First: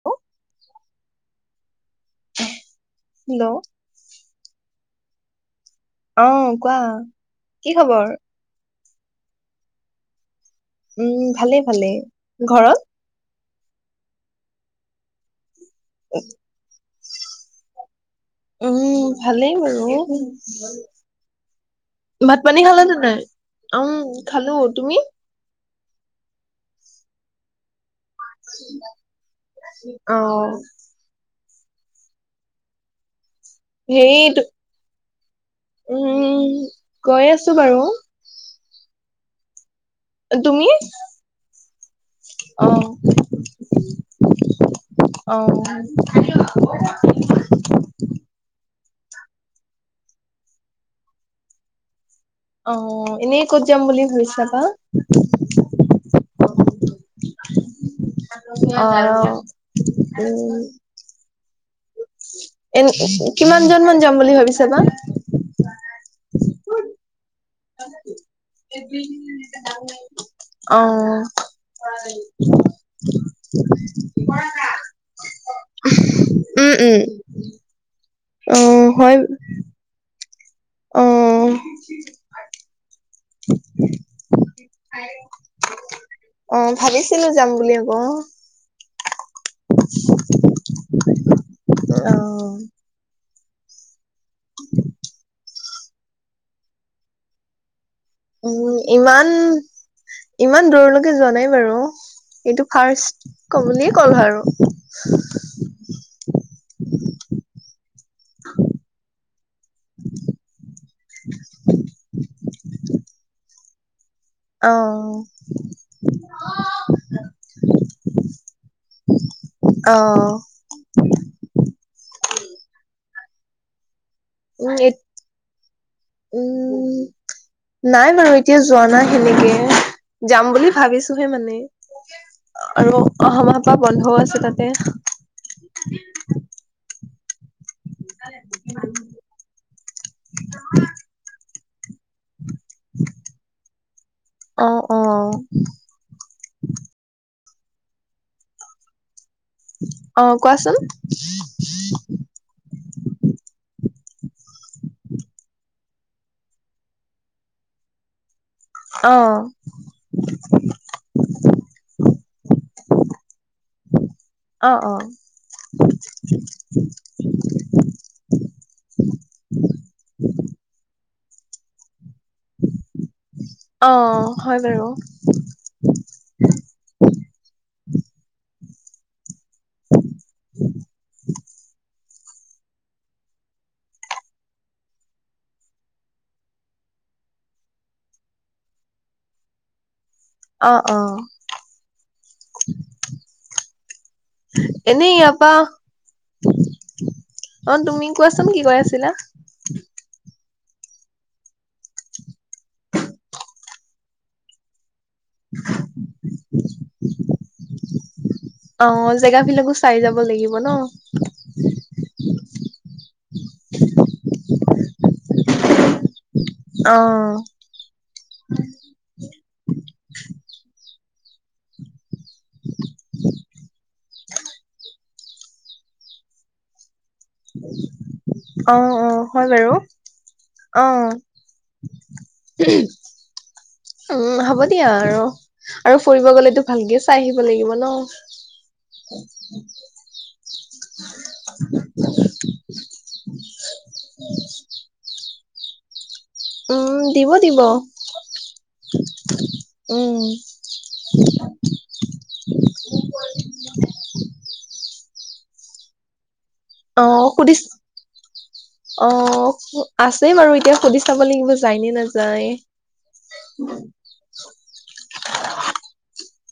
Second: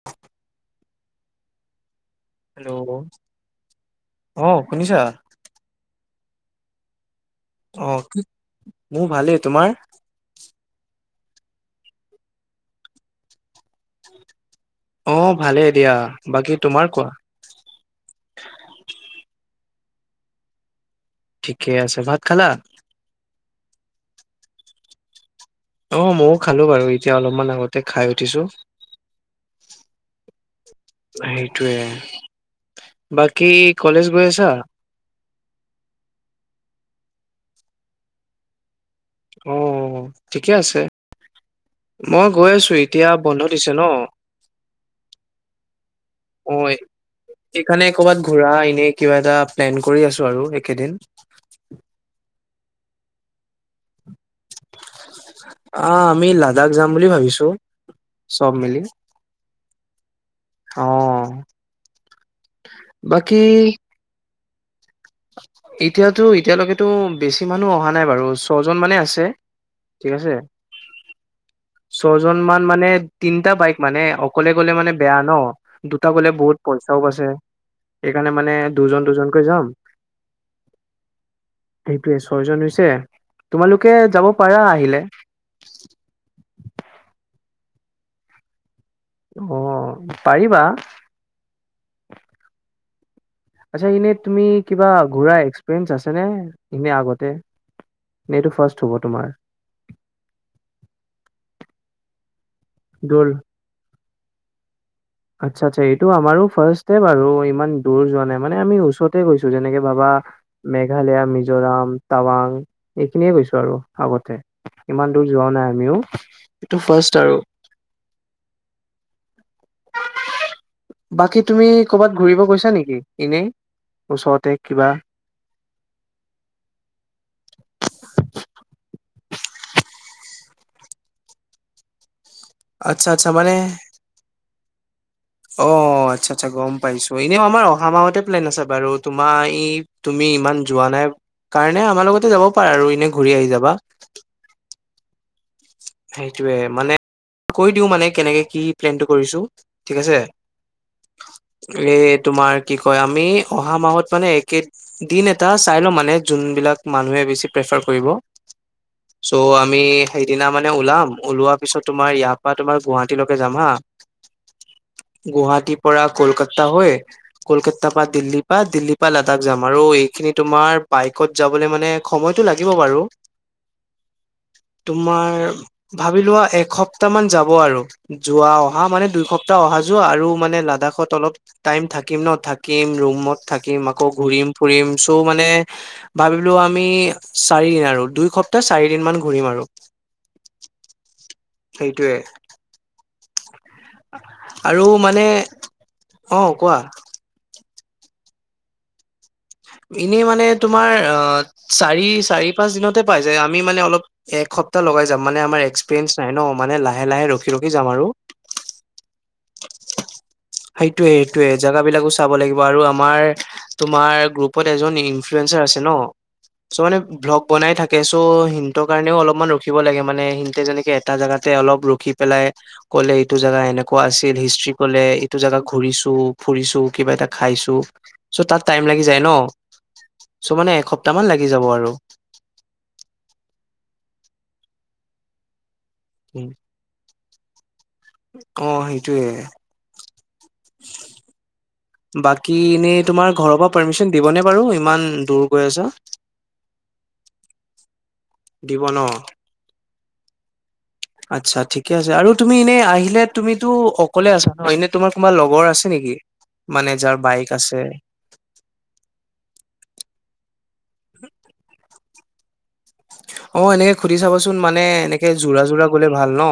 [inaudible] Hello hello অ শুনিছা অ কোৱা কি অ খবৰ কি মোৰ ভালেই তোমাৰ উম ভালে ভালে ঘৰত অ ভালেই দিয়া বাকী তোমাৰ কোৱা উম ভালেই বাৰু ঠিকে আছে ভাত খালা পানী খালে নে নাই অ খালো তুমি অ ময়ো খালো বাৰু এতিয়া অলপমান আগত তে খাই উঠিছো অ সেইটোয়ে বাকী কলেজ গৈ হেৰি আছা উম গৈ আছো বাৰু অ ঠিকে তুমি আছে মই গৈ অ আছো এতিয়া বন্ধ দিছে ন অ সেইকাৰনে কবাত ঘূৰা এনে কিবা এটা প্লেন কৰি আছো আৰু একেদিন অ এনেই ক'ত যাম বুলি ভাবিছা বা অ আমি লাডাখ যাম বুলি ভাবিছো চব মিলি অ উম অ এ বাকী কিমান জন মান যাম বুলি ভাবিছা বা এতিয়াতো এতিয়ালৈকেতো বেছি মানুহ অহা নাই বাৰু ছয়জন মানে আছে ঠিক আছে অ ছয়জন মান মানে তিনিটা বাইক মানে অকলে গলে মানে বেয়া ন দুটা গলে বহুত উম পইচাও উম বাছে সেইকাৰণে মানে অ দুজন দুজনকৈ যাম অঁ সেইটোৱে ছয়জন হৈছে তোমালোকে যাব পাৰা আহিলে অ ভাবিছিলো যাম বুলি আকৌ অ পাৰিবা অ আচ্ছা কিনি তুমি কিবা ঘূৰা এক্সপ্ৰিৱেন্স আছে নে এনেই আগতে নে এইটো উম ফাৰ্ষ্ট হ'ব তোমাৰ ইমান ইমান দূৰলৈকে যোৱা নাই বাৰু এইটো দৌল ফাৰ্ষ্ট কমনি হল আৰু আচ্ছা আচ্ছা এইটো আমাৰো ফাৰ্ষ্টতে বাৰু ইমান দূৰ যোৱা নাই মানে আমি ওচৰতে গৈছো যেনেকে ভাবা মেঘালয়া মিজোৰাম টাৱাং এইখিনিয়ে গৈছো আৰু আগতে ইমান অ', দূৰ যোৱা নাই আমিও এইটো ফাৰ্ষ্ট আৰু অ বাকী তুমি কৰবাত ঘূৰিব গৈছা নেকি এনেই ওচৰতে উম কিবা? উম নাই বাৰু এতিয়া যোৱা নাই সেনেকে। যাম বুলি ভাবিছোহে মানে আৰু আচ্ছা, আচ্ছা অহা মানে মাহৰ পৰা বন্ধও আছে তাতে। অ', আচ্ছা আচ্ছা গম পাইছো। এনেই আমাৰ অহা মাহতে প্লেন আছে বাৰু তোমাৰ ই তুমি ইমান যোৱা নাই কাৰণে আমাৰ লগতে যাব পাৰা আৰু এনে ঘূৰি আহি যাবা। অ', অ'। সেইটোয়ে মানে কৈ দিওঁ মানে কেনেকে কি প্লেনটো কৰিছো। অ', কোৱাচোন। এ তোমাৰ কি কয় আমি অহা মাহত মানে একে দিন এটা চাই লম মানে যোনবিলাক মানুহে বেছি প্ৰেফাৰ কৰিব। অ', চ' আমি সেইদিনা মানে মে ওলাম ওলোৱা পিছত তোমাৰ ইয়াৰ পৰা তোমাৰ গুৱাহাটীলৈকে যাম হা। অ', অ', গুৱাহাটী পৰা কলকাতা হৈ। কলকাতাৰ পৰা দিল্লীৰ প পৰা দিল্লীৰ পৰা লাডাখ যাম আৰু এইখিনি তোমাৰ বাইকত যাবলৈ মানে সময়টো লাগিব বাৰু অ', হয় বাৰু তোমাৰ ভাবি লোৱা এসপ্তাহ মান যাব আৰু। যোৱা অহা মানে দুই সপ্তাহ অহা যোৱা আৰু মানে লাডাখত অলপ টাইম থাকিম ন থাকিম ৰুমত থাকিম আকৌ ঘুৰিম ফুৰিম চৌ মানে ভাবিলো আমি চাৰি আৰু দুই সপ্তাহ চাৰি দিন মান ঘূৰিম আৰু। অ', অ'। সেইটোৱে। আৰু এনে মানে এয়া পৰা অ', তুমি কোৱাচোন কি কৈ আছিলা? এনে মানে তোমাৰ অ' চাৰি চাৰি পাঁচ দিনতে পাই যায়। আমি মানে অলপ একসপ্তাহ লগাই যাম মানে আমাৰ এক্সপিৰিয়েন্ঞ্চ নাই ন মানে লাহে লাহে ৰখি ৰখি যাম আৰু। অ', জেগাবিলাকো চাই যাব লাগিব ন। সেইটোয়ে সেইটোয়ে জেগাবিলাকো চাব লাগিব আৰু আম তোমাৰ ইনফ্লেঞ্চাৰ আছে ন চ' মানে অ', ভ্লোগ বনাই থাকে চ' সিহঁৰ কাৰণেও অলপমান ৰখিব লাগে। মানে সিহতে যেনেকে এটা জেগাতে অলপ ৰখি পেলাই ক'লে এইটো জোগা এনে কোৱা আছিল হিষ্ট্ৰি ক'লে এইটো জেগা ঘুৰিছো ফুৰিছো কিবা এটা খাইছো চ' তাত টাইম অ', লাগি অ', যায় ন। হয় বাৰু চ' মানে অ'। এসপ্তাহ মান লাগি যাব আৰু। [inaudible] উম, হ'ব দিয়া আৰু আৰু ফুৰিব গ'লেতো ভালকে চাই আহিব লাগিব ন। অ', সেইটোয়ে। [inaudible] বাকী এনেই তোমাৰ ঘৰৰ পৰা পাৰ্মিচন দিবনে বাৰু ইমান দূৰ গৈ আছা। উম, দিব দিব দিব ন উম। আচ্ছা ঠিকে আছে আৰু তুমি এনেই আহিলে তুমিতো অকলে আছা ন এনে তোমাৰ কোনোবা লগৰ আছে নেকি? মানে যাৰ অ', বাইক সুধিছ আছে অ', আছেই বাৰু এতিয়া সুধি চাব লাগিব যায় নে নাযায়। অ', এনেকে সুধি চাবচোন মানে এনেকে যোৰা যোৰা গ'লে ভাল ন।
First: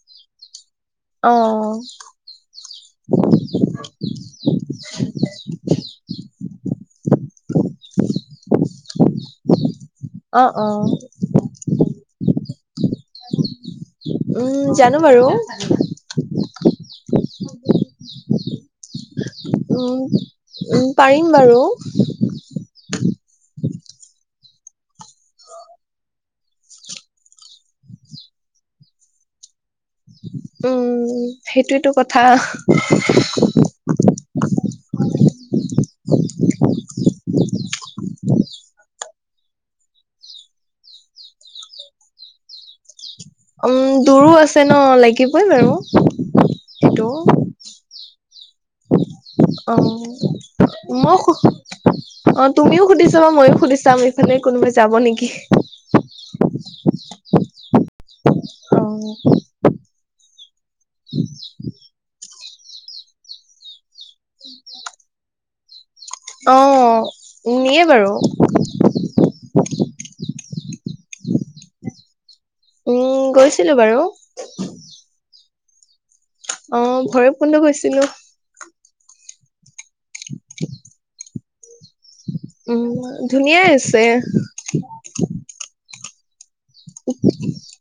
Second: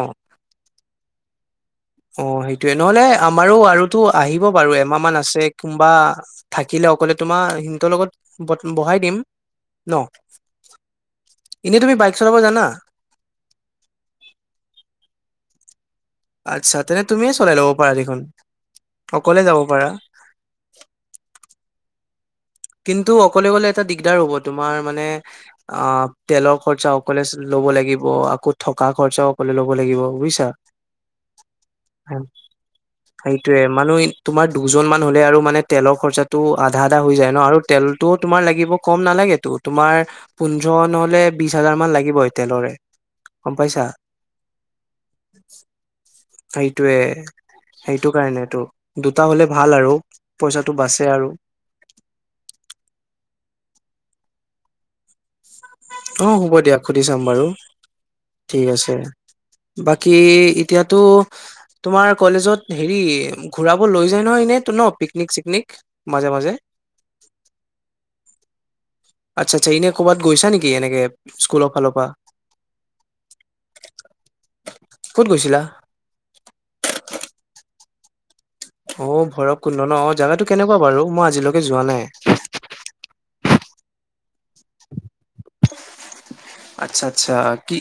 অ'। অ', সেইটোয়ে নহ'লে আমাৰো আৰুতো আহিব বাৰু এমাহ মান আছে কোনোবা থাকিলে অকলে তোমাৰ সিহঁতৰ লগত বহাই দিম ন। অ অ এনেই তুমি বাইক চলাব জানা? উম, জানো বাৰু। আচ্ছা তেনে তুমিয়ে চলাই ল'ব পাৰা দেখোন অকলে যাব পাৰা। উম উম, পাৰিম বাৰু। কিন্তু অকলে অকলে এটা দিগদাৰ হ'ব তোমাৰ মানে অ তেলৰ খৰচা অকলে ল'ব লাগিব আকৌ থকা খৰচাও লে ল'ব লাগিব বুজিছা। উম সেইটোয়ো কথা সেইয়ে মানে তুমাৰ দুজন মান হলে আৰু মানে তেলৰ খৰচাটো আধা আধা হৈ যায় আৰু তেলতো তোমাৰ লাগিব কম নালাগেতো তোমাৰ পোন্ধৰ নহলে বিশ হাজাৰ মান লাগিব তেলৰে গম পাইছা উম দূৰো আছে ন লাগিবই বাৰু সেইটোয়ে সেইটো সেইটো কাৰণেতটো দুটা হলে অ ভাল আৰু পইচাটো বাচে মই আৰু অ তুমিও সুধিছ বা ময়ো সুধি চাম এইফালে কোনোবাই যাব নেকি অ হ'ব দিয়া সুধি চাম বাৰু ঠিক অ আছে বাকী এতিয়াতো তোমাৰ কলেজত হেৰি ঘূৰাব লৈ যায় নহয় এনেইতো ন পিকনিক চিকনিক মাজে মাজে অ নিয়ে বাৰু আচ্ছা আচ্ছা এনে ক'ৰবাত গৈছা নেকি এনেকে স্কুলৰ ফালৰ পৰা উ গৈছিলো বাৰু কত গৈছিলা অ ঘৰে বধ গৈছিলো অ ভৰ কল ন জাগাটো কেনেকুৱা বাৰু মই আজিলৈকে যোৱা উম নাই। ধুনীয়াই আছে [inaudible] আচ্ছা আচ্ছা কি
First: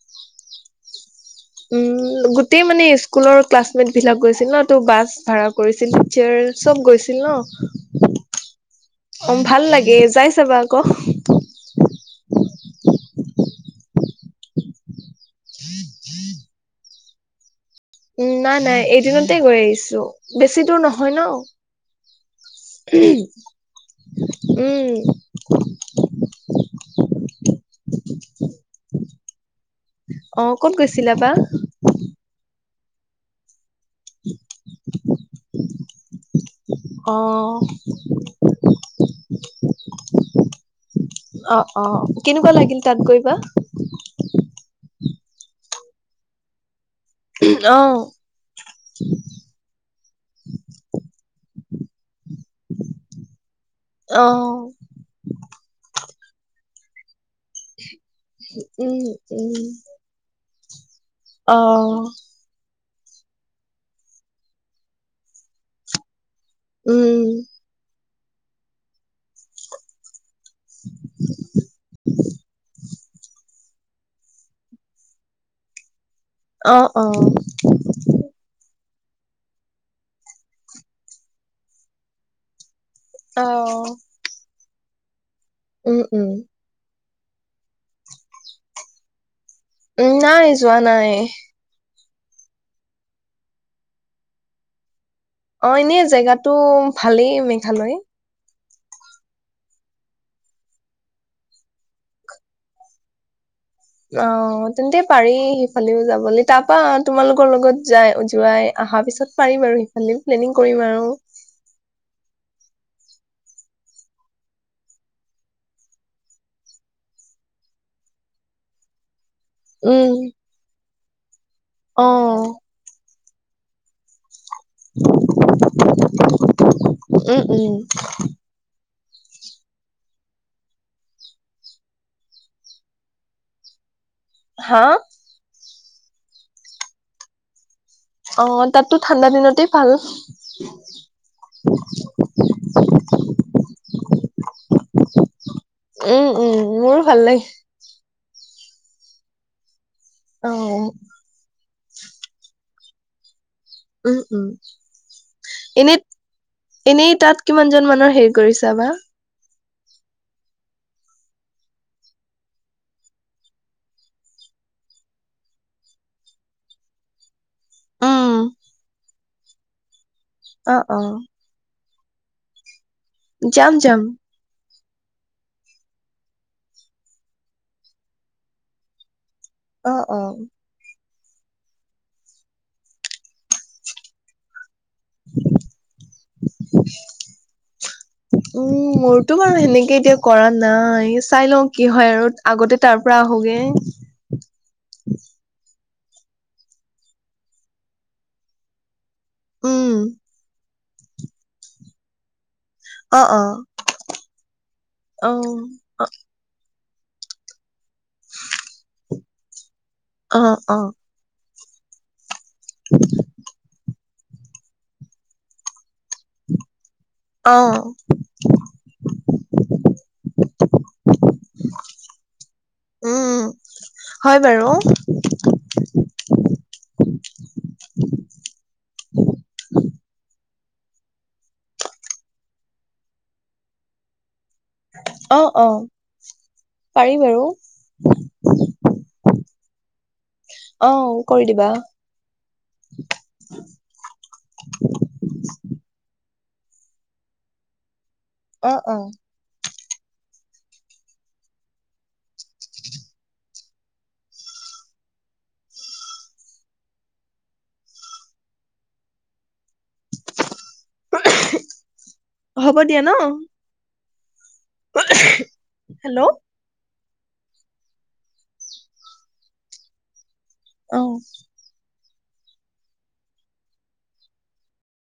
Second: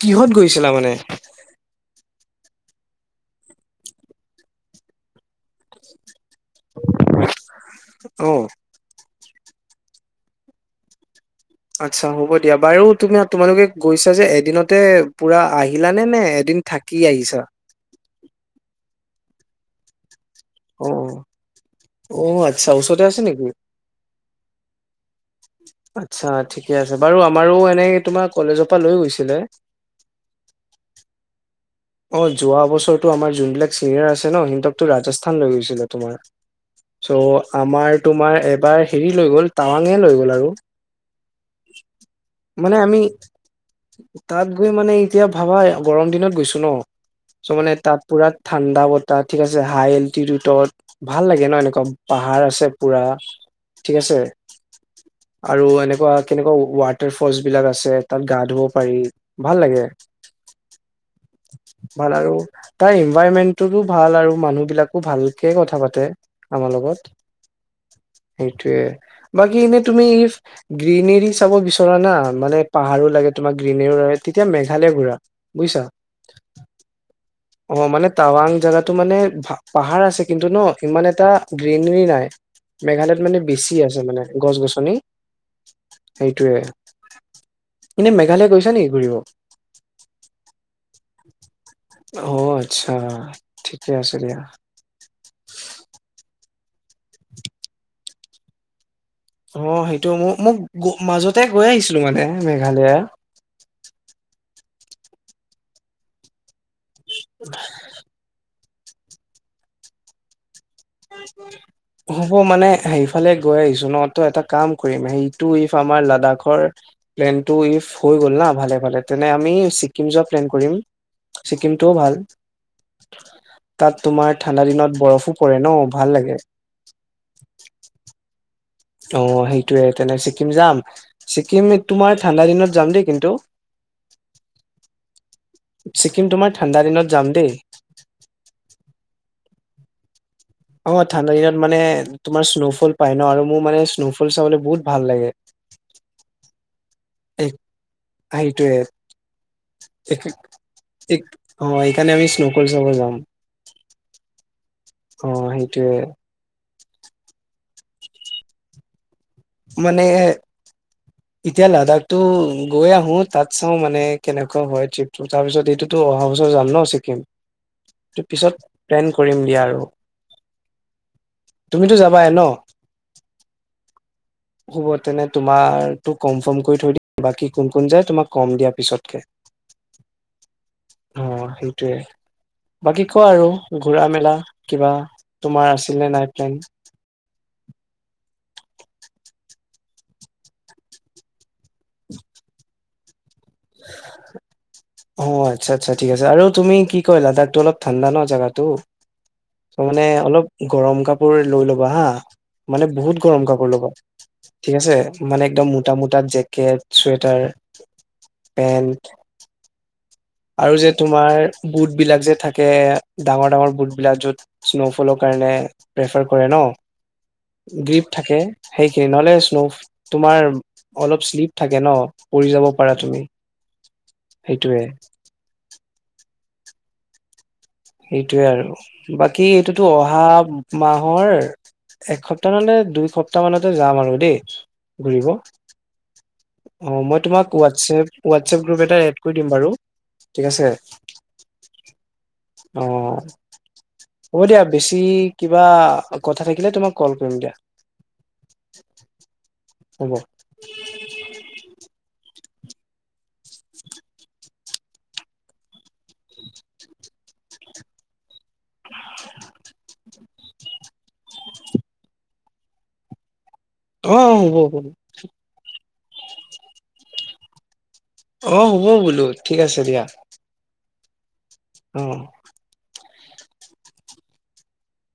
কিহত গৈছিলা মানে? উম গোটেই মানে স্কুলৰ ক্লাছমেট বিলাক গৈছিল ন ত বাছ ভাড়া কৰিছিল টিচাৰ চব গৈছিল ন অ অ ভাল লাগে যাই চাবা আকৌ। আচ্ছা হ'ব দিয়া বাৰু তুমি তোমালোকে গৈছা যে এদিনতে পুৰা আহিলানে নে এদিন থাকি আহিছা? উম নাই নাই এদিনতে গৈ আহিছো। বেছি দূৰ অ নহয় ন। অ আচ্ছা ওচৰতে আছে নেকি উম। আচ্ছা ঠিকে আছে বাৰু আমাৰো এনেই তোমাৰ কলেজৰ পৰা লৈ গৈছিলে। অ কত গৈছিলা বা? অ যোৱা বছৰটো আমাৰ যোনবিলাক চিনিয়ৰ আছে ন সিহঁতকতো ৰাজস্থান লৈ গৈছিলে তোমাৰ। অ চ' আমাৰ তোমাৰ এবাৰ হেৰি লৈ গ'ল টাৱাঙে লৈ গ'ল আৰু। অ কেনেকুৱা মানে লাগিল তাত আমি গৈ বা? তাত গৈ মানে এতিয়া ভাবা গৰম দিনত গৈছো ন চ' মানে অ তাত পুৰা ঠাণ্ডা বতাহ ঠিক আছে হাই এল্টিটিউডত ভাল লাগে ন এনেকুৱা পাহাৰ আছে। ছে পুৰা ঠিক‌ আছে অ আৰু এনেকুৱা কেনেকুৱা ৱাড ড ফল্চ বিলাক আছে তাত গা ধুব পাৰি উম ভাল উম লাগে। অ ভাল আৰু তাৰ ইনভাইৰমেন্টটোতো ভাল আৰু মানুহ বিলাকো ভালকে কথা পাতে। আমাৰ লগত উম সেইটোয়ে বাকী এনেই তুমি গ্ৰীনেৰী চাব বিচৰা না মানে পাহাৰো লাগে তোমাক গ্ৰীণ তেতিয়া মেঘালয় ঘূৰা বুজিছা। অ অ। অ মানে টাৱাং জাগাটো মানে পাহাৰ আছে কিন্তু ন ইমান এটা গ্ৰীনেৰী নাই। [inaudible] মেঘালয়ত মানে অ বেছি আছে মানে গছ গছনি উম উম সেইটোৱে। এনে মেঘালয়া গৈছা নেকি ঘূৰিব? উম নাই যোৱা নাই। অ আচ্ছা ঠিকে আছে দিয়া। অ এনে জেগাতটো ভালেই মেঘালয়। অ', সেইটো মো-মোক মাজতে গৈ আহিছিলো মানে মেঘালয়া। অ', তেন্তে পাৰি সিফালেও যাবলৈ তাৰপা তোমালোকৰ লগত‌ যায় যোৱাই অহাৰ পিছত পাৰিম আৰু সেইফালে প্লেনিং কৰিম আৰু। [inaudible] হ'ব মানে সেইফালে গৈ আহিছো ন ত' এটা কাম কৰিম সেইটো ইফ আমাৰ লাডাখৰ প্লেনটো ইফ হৈ গ'ল না ভালে ভালে তেনে আমি ছিকিম উম, যোৱা প্লেন কৰিম ছিকিমটোও ভাল। অ' তাত তোমাৰ ঠাণ্ডা দিনত বৰফো পৰে ন ভাল লাগে। উম, উম। অ', সেইটোৱে তেনে ছিকিম যাম ছিকিমতো মই ঠাণ্ডা দিনত যাম দেই কিন্তু। হা? ছিকিম তোমাৰ ঠাণ্ডা দিনত যাম দেই। অ', তাততো ঠাণ্ডা দিনতেই ভাল। অ', ঠাণ্ডা দিনত মানে তোমাৰ স্ন'ফল পায় ন আৰু মোৰ মানে স্ন'ফল চাবলৈ বহুত ভাল লাগে। উম, উম মোৰো ভাল লাগে। সেইটোৱে। অ'। অ', এইকাৰে আমি স্নোফল চাব যাম। উম, উম অ সেইটোয়ে এনেই‌ এনেই তাত কিমান জন মানুহৰ হেৰি কৰিছা বা? মানে [inaudible] এতিয়া লাডাখতো গৈ আহো তাত চাওঁ মানে কেনেকুৱা হয় ট্ৰিপটো তাৰপিছত এইটো ত' অহা বছৰ যাম ন ছিকিম ত' উম, পিছত প্লেন কৰিম দিয়া আৰু। অ', অ'। তুমিতো যাবাই ন? যাম যাম। হ'ব তেনে তোমাৰটো কনফাৰ্ম কৰি থৈ দিম বাকি কোন কোন যাই তুমাক কম দিয়া পিছতকে। অ', অ'। অ', সেইটোৱে। বাকী কোৱা আৰু ঘুৰা মেলা কিবা তোমাৰ আছিল নে নাই প্লেন? [inaudible] উম, মোৰতো বাৰু সেনেকে এতিয়া কৰা নাই চাই লওঁ কি হয় আৰু। আগতে তাৰ পৰা আহোগে। অ', আচ্ছা আচ্ছা ঠিক আছে আৰু তুমি কি কয় লাডাখতো অলপ ঠাণ্ডা ন জাগাটো। ত' মানে উম, অলপ গৰম কাপোৰ লৈ ল'বা হা। মানে বহুত অ', গৰম অ', কাপোৰ ল'বা ঠিক আছে। মানে অ', একদম মোটা মোটা জেক কেট চুৱেটাৰ। পেণ্ট। অ', অ', আৰু যে অ', তোমাৰ বুটবিলাক যে থাকে ডাঙৰ ডাঙৰ বুট। বিলাক য'ত স্ন'ফলৰ কাৰণে প্ৰেফাৰ কৰে ন। অ গ্ৰীপ থাকে সেইখিনি। নহ'লে স্নো তোমাৰ অলপ শ্লিপ থাকে ন পৰি যাব পাৰা তুমি। উম, হয়, বাৰু। সেইটোয়ে [inaudible] সেইটোৱে আৰু বাকী এইটোতো অহা মাহৰ এসপ্তাহ মানে দুই সপ্তাহ মানতে যাম আৰু দেই। ঘুৰিব অ', অ'। অ', পাৰি মই বাৰু তোমাক হটছএপ হটছ‌এপ‌ গ্ৰুপ এটা এড কৰি দিম বাৰু। ঠিক আছে? অ', কৰি দিবা অ হ'ব দিয়া বেছি কিবা কথা থাকিলে তোমাক কল কৰিম দিয়া অ অ হ'ব [inaudible] [inaudible] হ'ব দিয়া ন অঁ অ হ'ব হ'ব হেল্ল' অ হ'ব বোলো ঠিক আছে দিয়া অ অ